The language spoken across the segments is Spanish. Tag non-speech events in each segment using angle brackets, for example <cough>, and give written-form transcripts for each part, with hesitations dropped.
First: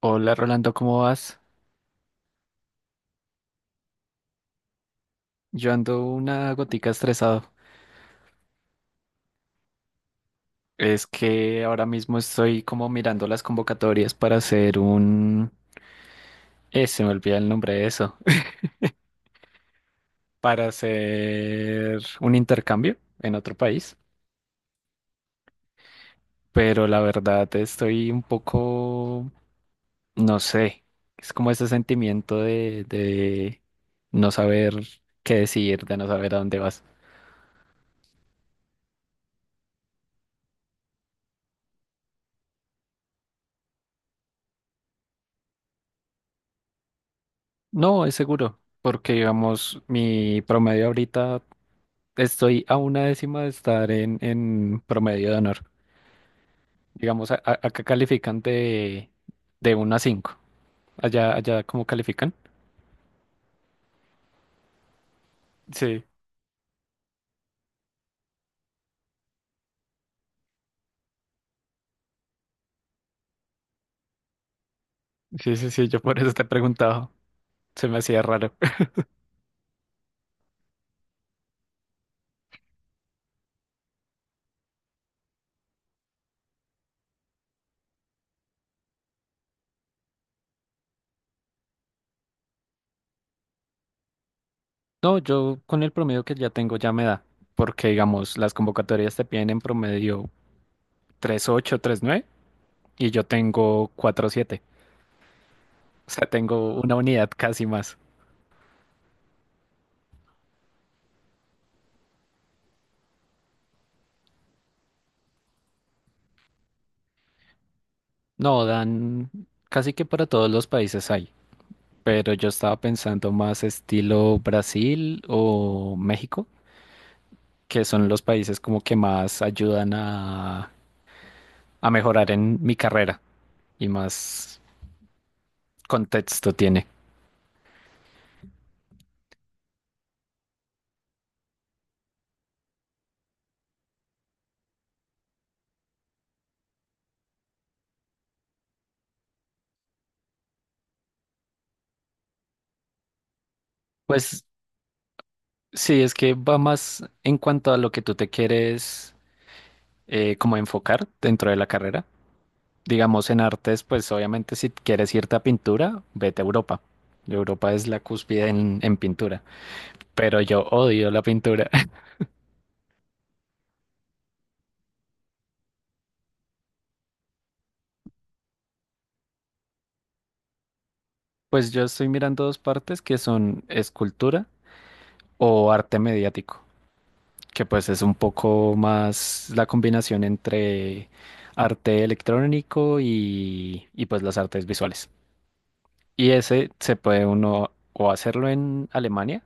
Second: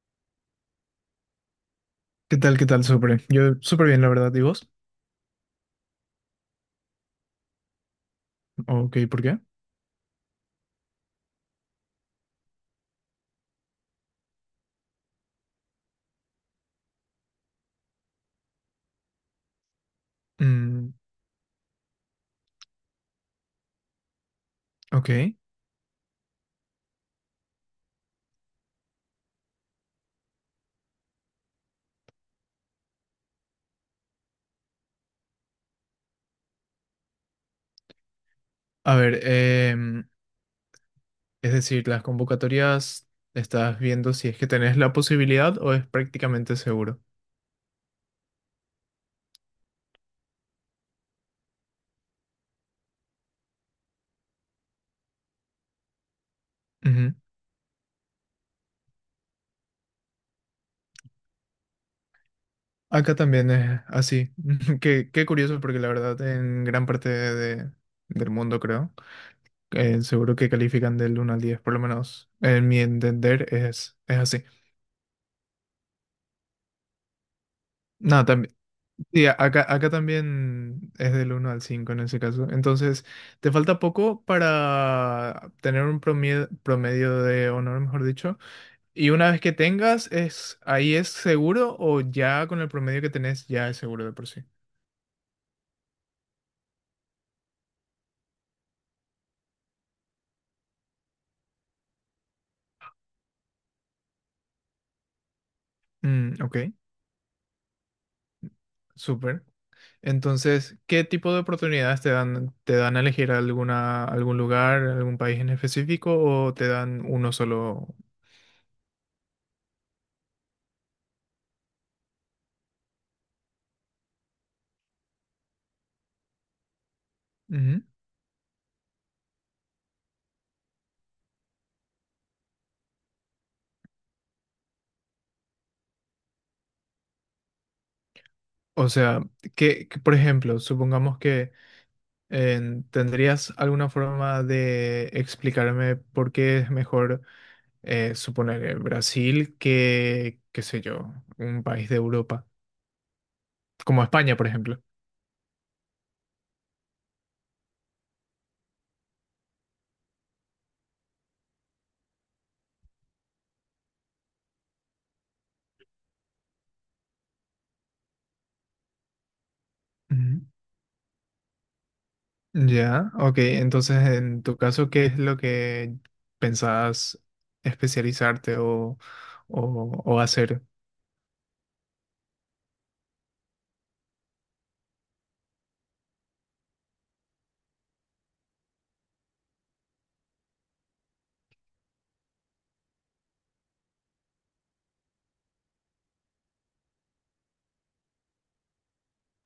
Hola Rolando, ¿cómo vas? ¿Qué tal? ¿Qué tal? Súper. Yo súper bien, la verdad. ¿Y vos? Yo ando una gotica estresado. Ok, ¿por qué? Es que ahora mismo estoy como mirando las convocatorias para hacer un. Se me olvida el nombre de eso. <laughs> Para Mm, hacer un intercambio en otro país. ok. Pero la verdad estoy un poco. No sé. Es como ese sentimiento de no saber qué decidir, de no saber a dónde vas. A ver, es decir, las convocatorias estás viendo si es que tenés la posibilidad o es prácticamente seguro. No, es seguro. Porque digamos, mi promedio ahorita. Estoy a una décima de estar en promedio de honor. Ujú. Digamos, acá califican de 1 a 5. Allá, ¿cómo califican? Acá también es así. <laughs> Qué curioso, porque la Sí, verdad en gran parte de- del mundo, creo, seguro que califican del 1 al 10, por lo menos en mi entender es así. sí, sí, sí, yo por eso te he preguntado. Se me hacía Nada, raro. <laughs> sí, acá también es del 1 al 5 en ese caso. Entonces, te falta poco para tener un promedio, promedio de honor, mejor dicho. Y una vez que tengas, ¿ahí es seguro o ya con el promedio que tenés ya es seguro de por sí? No, yo con el promedio que ya tengo ya me da, porque digamos, las convocatorias te piden en promedio 3.8, nueve y yo tengo 4.7, o sea, Mm, ok, tengo una unidad casi más. súper. Entonces, ¿qué tipo de oportunidades te dan? ¿Te dan a elegir alguna, algún lugar, algún país en específico o te dan uno solo? No, dan casi que para todos los países hay. Pero yo estaba pensando más estilo Brasil o México, Ujú. que son los países como que más ayudan a mejorar en mi carrera y más contexto tiene. O sea, que, por ejemplo, supongamos ¿tendrías alguna forma de explicarme por qué es mejor suponer Brasil que, qué sé yo, un país de Europa, como España, Pues por ejemplo? sí, es que va más en cuanto a lo que tú te quieres como enfocar dentro de la carrera. Digamos en artes, pues obviamente si quieres irte a pintura, vete a Europa. Europa es la cúspide en pintura, Ujú. pero yo odio la pintura. Ya, ok. Entonces, en tu caso, ¿qué es lo que pensabas especializarte o hacer? Pues yo estoy mirando dos partes que son escultura o arte mediático, que pues es un poco más la combinación entre arte electrónico y pues las artes visuales. Y ese se puede uno o hacerlo en Alemania,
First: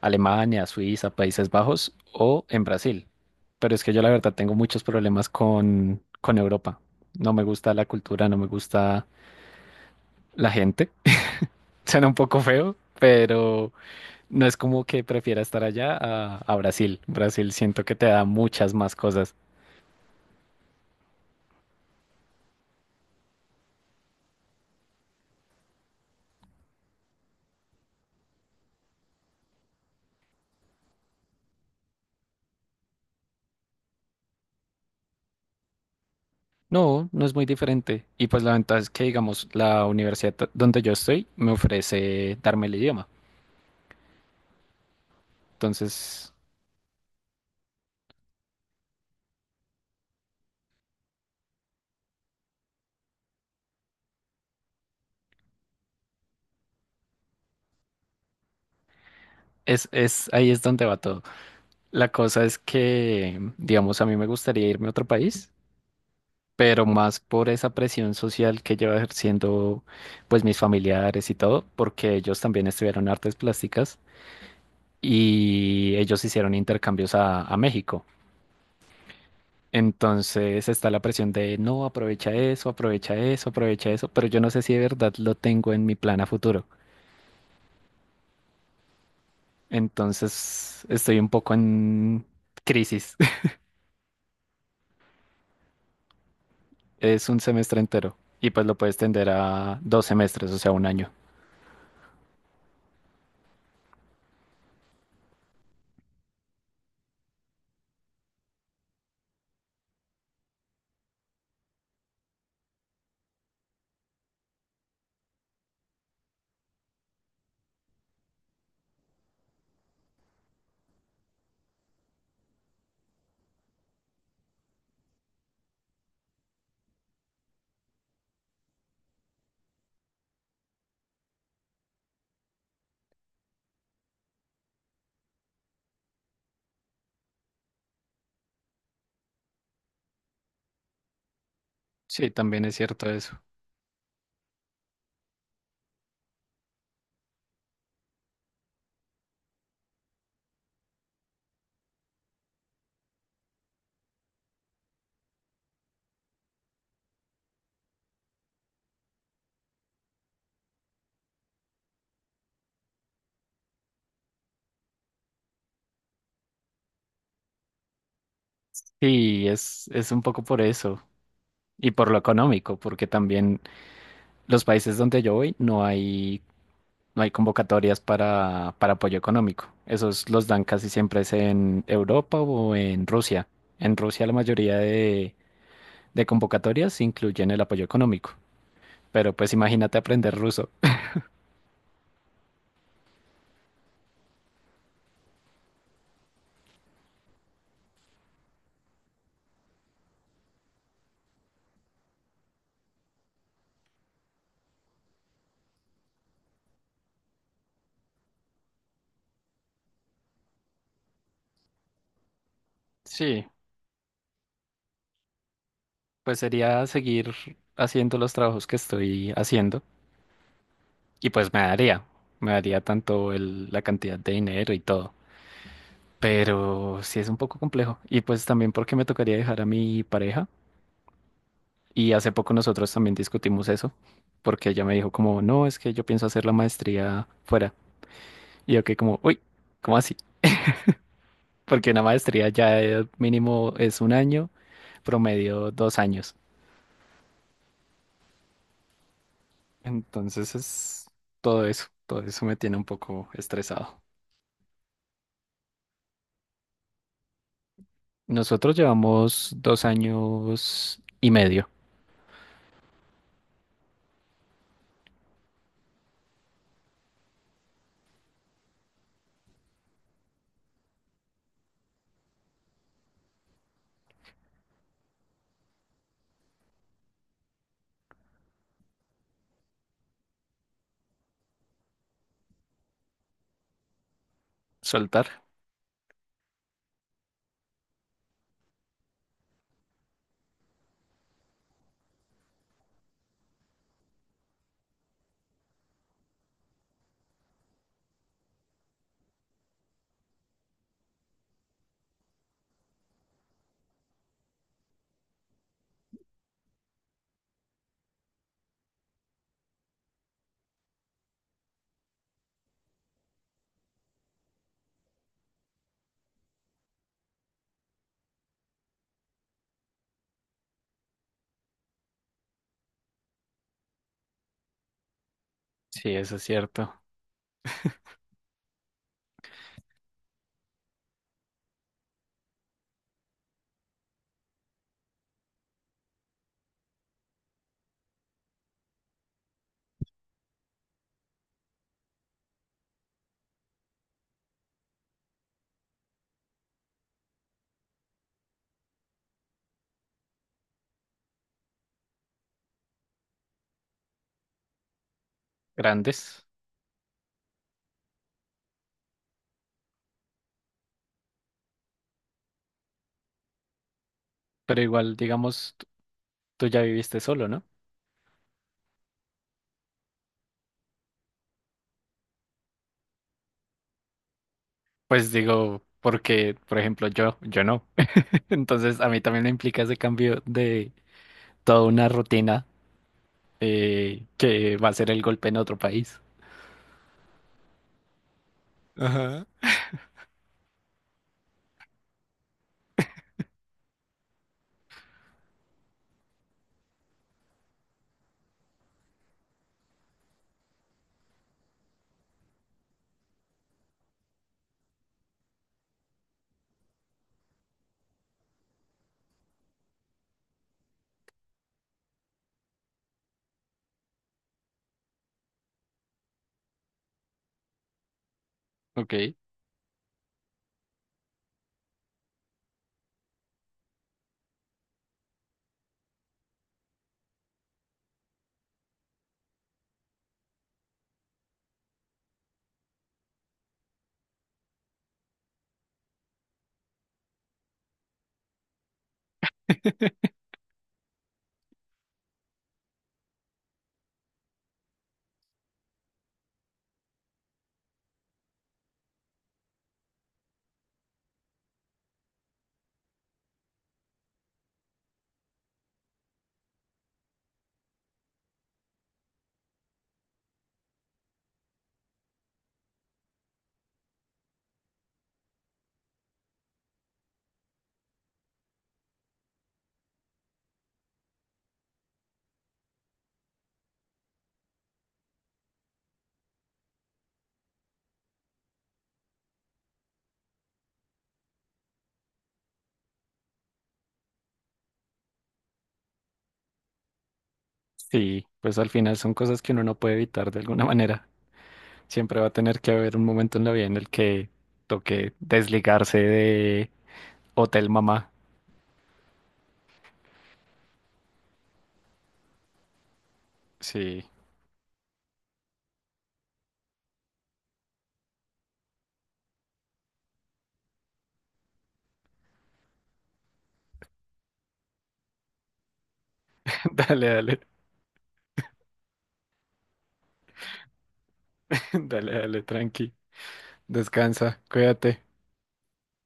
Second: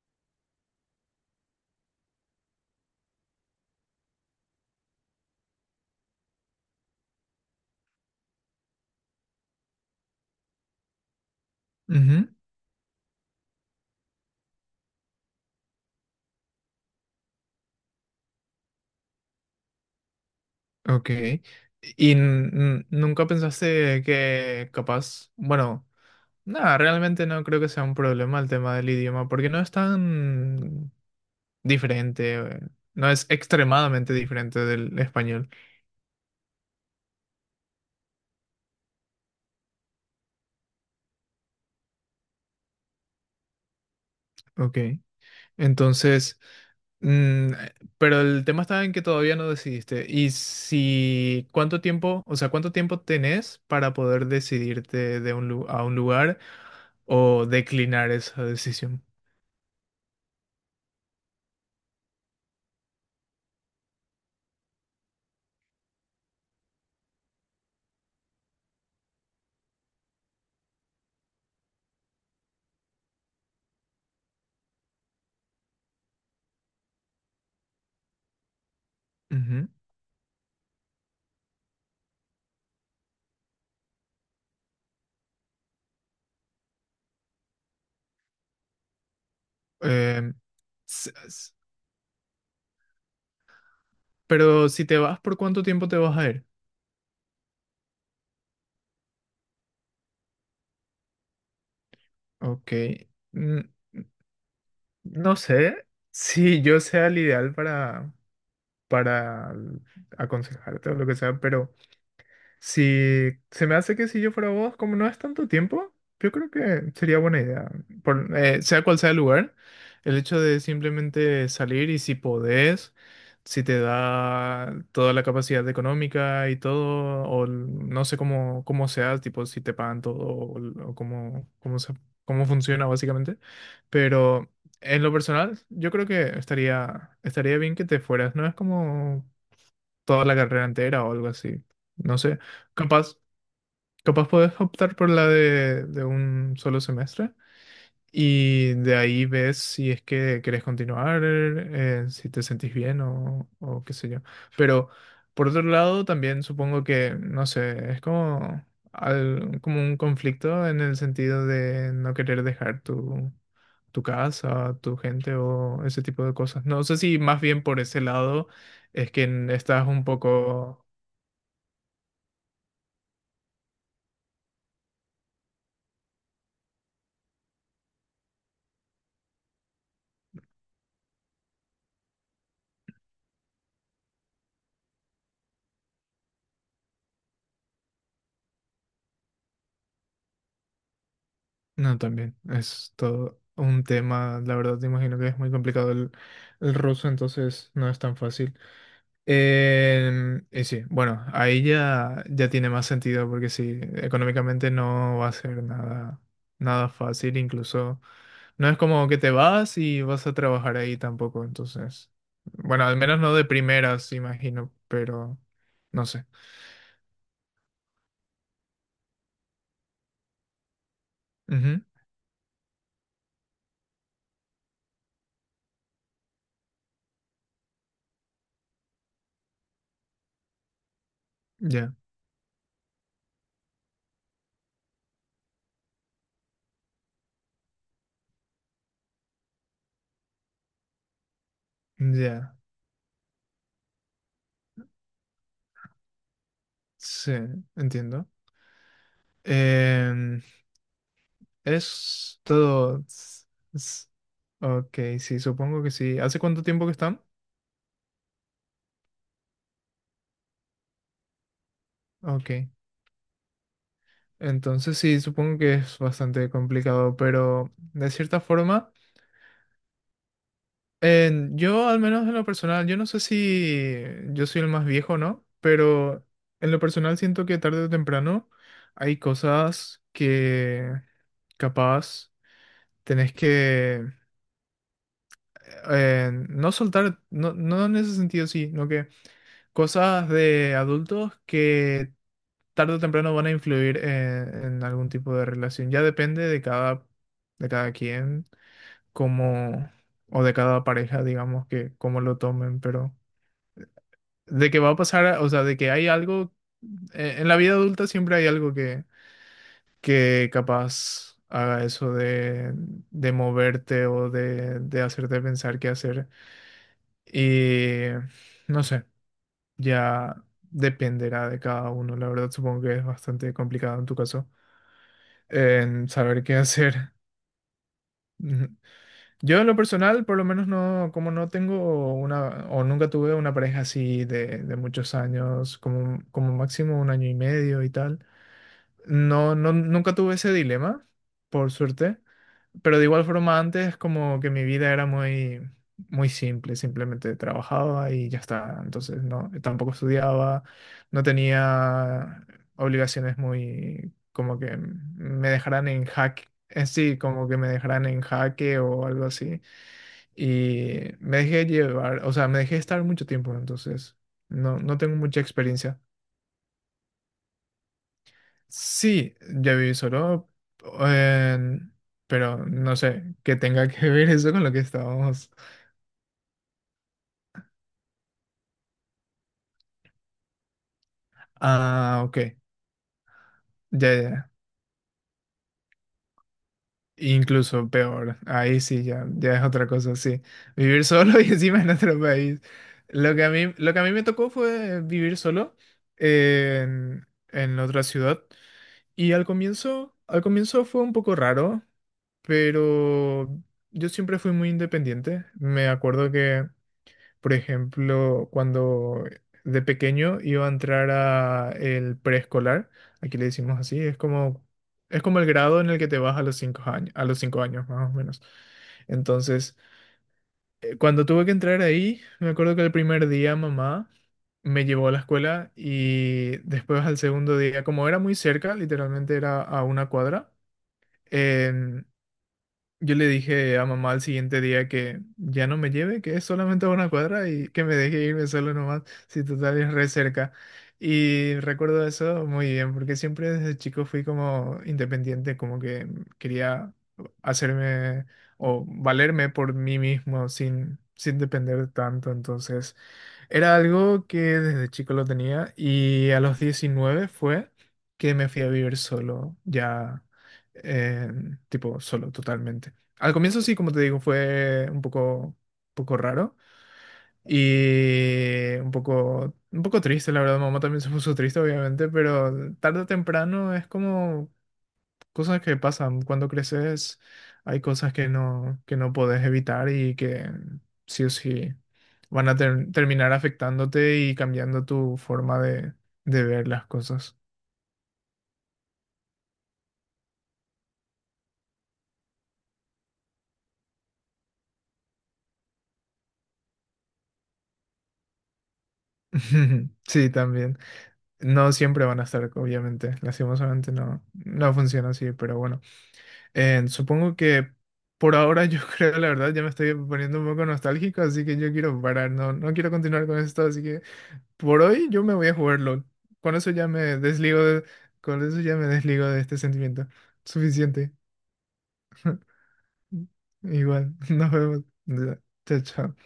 Alemania, Suiza, Países Bajos o en Brasil. Pero es que yo la verdad tengo muchos problemas con Europa. No me gusta la cultura, no me gusta la gente. <laughs> Suena un Ujú. poco feo, pero. No es como que prefiera estar allá a Brasil. Brasil siento que te da muchas más cosas. Ok. ¿Y nunca pensaste que capaz, bueno... No, realmente no creo que sea un problema el tema del idioma, porque no es tan diferente, no es extremadamente diferente del español. No, no es muy diferente. Y pues la ventaja es que, digamos, la universidad donde yo estoy me ofrece darme el idioma. Ok. Entonces, Entonces, mm, pero el tema está en que todavía no decidiste. Y si, ¿cuánto tiempo, o sea, cuánto tiempo tenés para poder decidirte de a un lugar o declinar esa decisión? Ahí es donde va todo. La cosa es que, digamos, a mí me gustaría irme a otro país, pero más por esa presión social que lleva ejerciendo, pues, mis familiares y todo, porque ellos también estudiaron artes plásticas y ellos hicieron intercambios a México. Ujú. Entonces está la presión de no, aprovecha eso, aprovecha eso, aprovecha eso, pero yo no sé si de verdad lo tengo en mi plan a futuro. Em, Entonces s- estoy un s- poco en crisis. <laughs> pero si te vas, ¿por cuánto tiempo te vas a ir? Es un semestre entero y pues lo puedes tender a 2 semestres, o sea, un año. Ok. mm, No sé si yo sea el ideal para, para aconsejarte o lo que sea, pero... Si se me hace que si yo fuera vos, como no es tanto tiempo, yo creo que sería buena idea. Por, sea cual sea el lugar, el hecho de simplemente salir y si podés, si te da toda la capacidad económica y todo, no sé cómo, cómo, sea, tipo si te pagan todo o, l- o cómo... cómo, se- cómo funciona básicamente. Pero en lo personal, yo creo que estaría, estaría bien que te fueras. No es como toda la carrera entera o algo así. No Sí, sé, también es cierto capaz, eso. capaz puedes optar por la de un solo semestre y de ahí ves si es que querés continuar, si te sentís bien o qué sé yo. Pero por otro lado, también supongo que, no sé, es como, al- como un conflicto en el sentido de no querer dejar tu... tu casa, tu gente o ese tipo de cosas. No sé si más bien por ese lado es Sí, que es, estás un es un poco por poco eso y por lo económico, porque también los países donde yo voy no hay convocatorias para apoyo económico. Esos los dan casi siempre es en Europa o en Rusia. En Rusia la mayoría de convocatorias incluyen el apoyo económico. Pero pues imagínate aprender ruso. No, también. Es todo un tema, la verdad, te imagino que es muy complicado el ruso, entonces no es tan fácil. Em, y sí, bueno, ahí ya, ya tiene más sentido, porque sí, económicamente no va a ser nada, nada fácil, incluso no es como que te vas y vas a trabajar ahí tampoco, entonces, bueno, al menos no de Sí, primeras, imagino, pero no sé. pues sería seguir haciendo los trabajos que estoy haciendo y pues me Ujú, daría, me daría tanto el, la cantidad de dinero y todo. Pero sí es un poco complejo. Y pues también porque me tocaría dejar a mi pareja Ya, Y hace poco nosotros también discutimos eso, porque ella me dijo como, no, es que yo pienso hacer la maestría fuera. Y yo que como, uy, ¿cómo así? Porque una maestría ya, ya mínimo es un año, promedio 2 años. sí, entiendo. Em, Entonces es todo Es eso me tiene un todo. poco S- estresado. s- Ok, sí, supongo que sí. ¿Hace cuánto tiempo que están? Nosotros llevamos 2 años y medio. Ok. Entonces sí, supongo que es bastante complicado, pero de cierta forma, en- yo al menos en lo personal, yo no sé si yo soy el más viejo, ¿no? Pero en lo personal siento que tarde o temprano hay cosas que capaz tenés que Soltar, no soltar, no, no en ese sentido, sí, no que... Cosas de adultos que tarde o temprano van a influir en algún tipo de relación. Ya depende de cada quien, como, o de cada pareja, digamos, que cómo lo tomen, pero de que va a pasar, o sea, de que hay algo, en la vida adulta siempre hay algo que capaz haga eso de moverte o de hacerte pensar qué hacer. Y no sé. Ya dependerá de cada uno. La verdad, supongo que es bastante complicado en tu caso en sí, eso es saber qué cierto. hacer. <laughs> Ujú. Yo en lo personal, por lo menos no, como no tengo una, o nunca tuve una pareja así de muchos años, como, como máximo 1 año y medio y tal, no, no, nunca tuve ese dilema, por suerte. Pero de igual forma antes como que mi vida era muy, muy simple, simplemente trabajaba y ya está. Entonces no, tampoco estudiaba, no tenía obligaciones muy como que me dejaran en jaque, Grandes, en sí, como que me dejaran en jaque o algo así. Y me dejé llevar, o sea, me dejé estar mucho tiempo, entonces no, pero no igual, tengo mucha digamos, tú experiencia. tú ya viviste solo, ¿no? Sí, ya viví solo, en- pero no sé, qué tenga que ver eso con lo que Pues estábamos. digo, porque, por ejemplo, yo no. Entonces, a mí también me implica ese cambio de toda una Ah, ok. rutina Ya, ya. Ya. que va a ser el golpe en otro país. Incluso peor. Ahí sí, ya, Ajá. ya es otra cosa, sí. Vivir solo <laughs> y encima en otro país. Lo que a mí, lo que a mí me tocó fue vivir solo en otra ciudad. Y al comienzo fue un poco raro, pero yo siempre fui muy independiente. Me acuerdo que Por ejemplo, cuando de pequeño iba a entrar a el preescolar, aquí le decimos así, es como el grado en el que te vas a los 5 años, a los 5 años más o menos. Ok. Entonces, cuando tuve que entrar ahí, me acuerdo que el primer día mamá me llevó a la escuela y después al segundo día, como era muy cerca, literalmente era a una cuadra, em, yo le dije a mamá al siguiente día que ya no me lleve, que es solamente a una cuadra y que me deje irme solo nomás, si total es re <laughs> cerca. Y recuerdo eso muy bien, porque siempre desde chico fui como independiente, como que quería hacerme o valerme por mí mismo sin, sin depender tanto. Entonces era algo que desde chico lo tenía y a los 19 fue que me fui a vivir solo, ya eh, tipo solo totalmente. Al comienzo sí, como te digo, fue un poco raro y un poco triste, la verdad. Mamá también se puso triste, obviamente, pero tarde o temprano es como cosas que pasan. Cuando creces hay cosas que no podés evitar y que sí o sí van a ter- terminar afectándote y cambiando tu forma de ver las cosas. Sí, pues al final son cosas que uno no puede evitar de alguna manera. Siempre va a tener que haber un momento en la vida en el que toque desligarse de Hotel Mamá. <laughs> Sí, también. No siempre van a estar, obviamente. Lastimosamente Sí, no, no funciona así, pero bueno. Supongo que por ahora yo <laughs> creo, la verdad, ya me estoy poniendo un poco nostálgico, así que yo quiero parar, no, no quiero continuar con esto, así que por hoy yo me voy a jugar LOL. Con eso ya <laughs> me dale, dale, desligo de, con eso ya me desligo de este sentimiento. Suficiente. <laughs> dale, <laughs> dale, tranqui. Igual, <laughs> nos Descansa, vemos. cuídate. Chao, chao.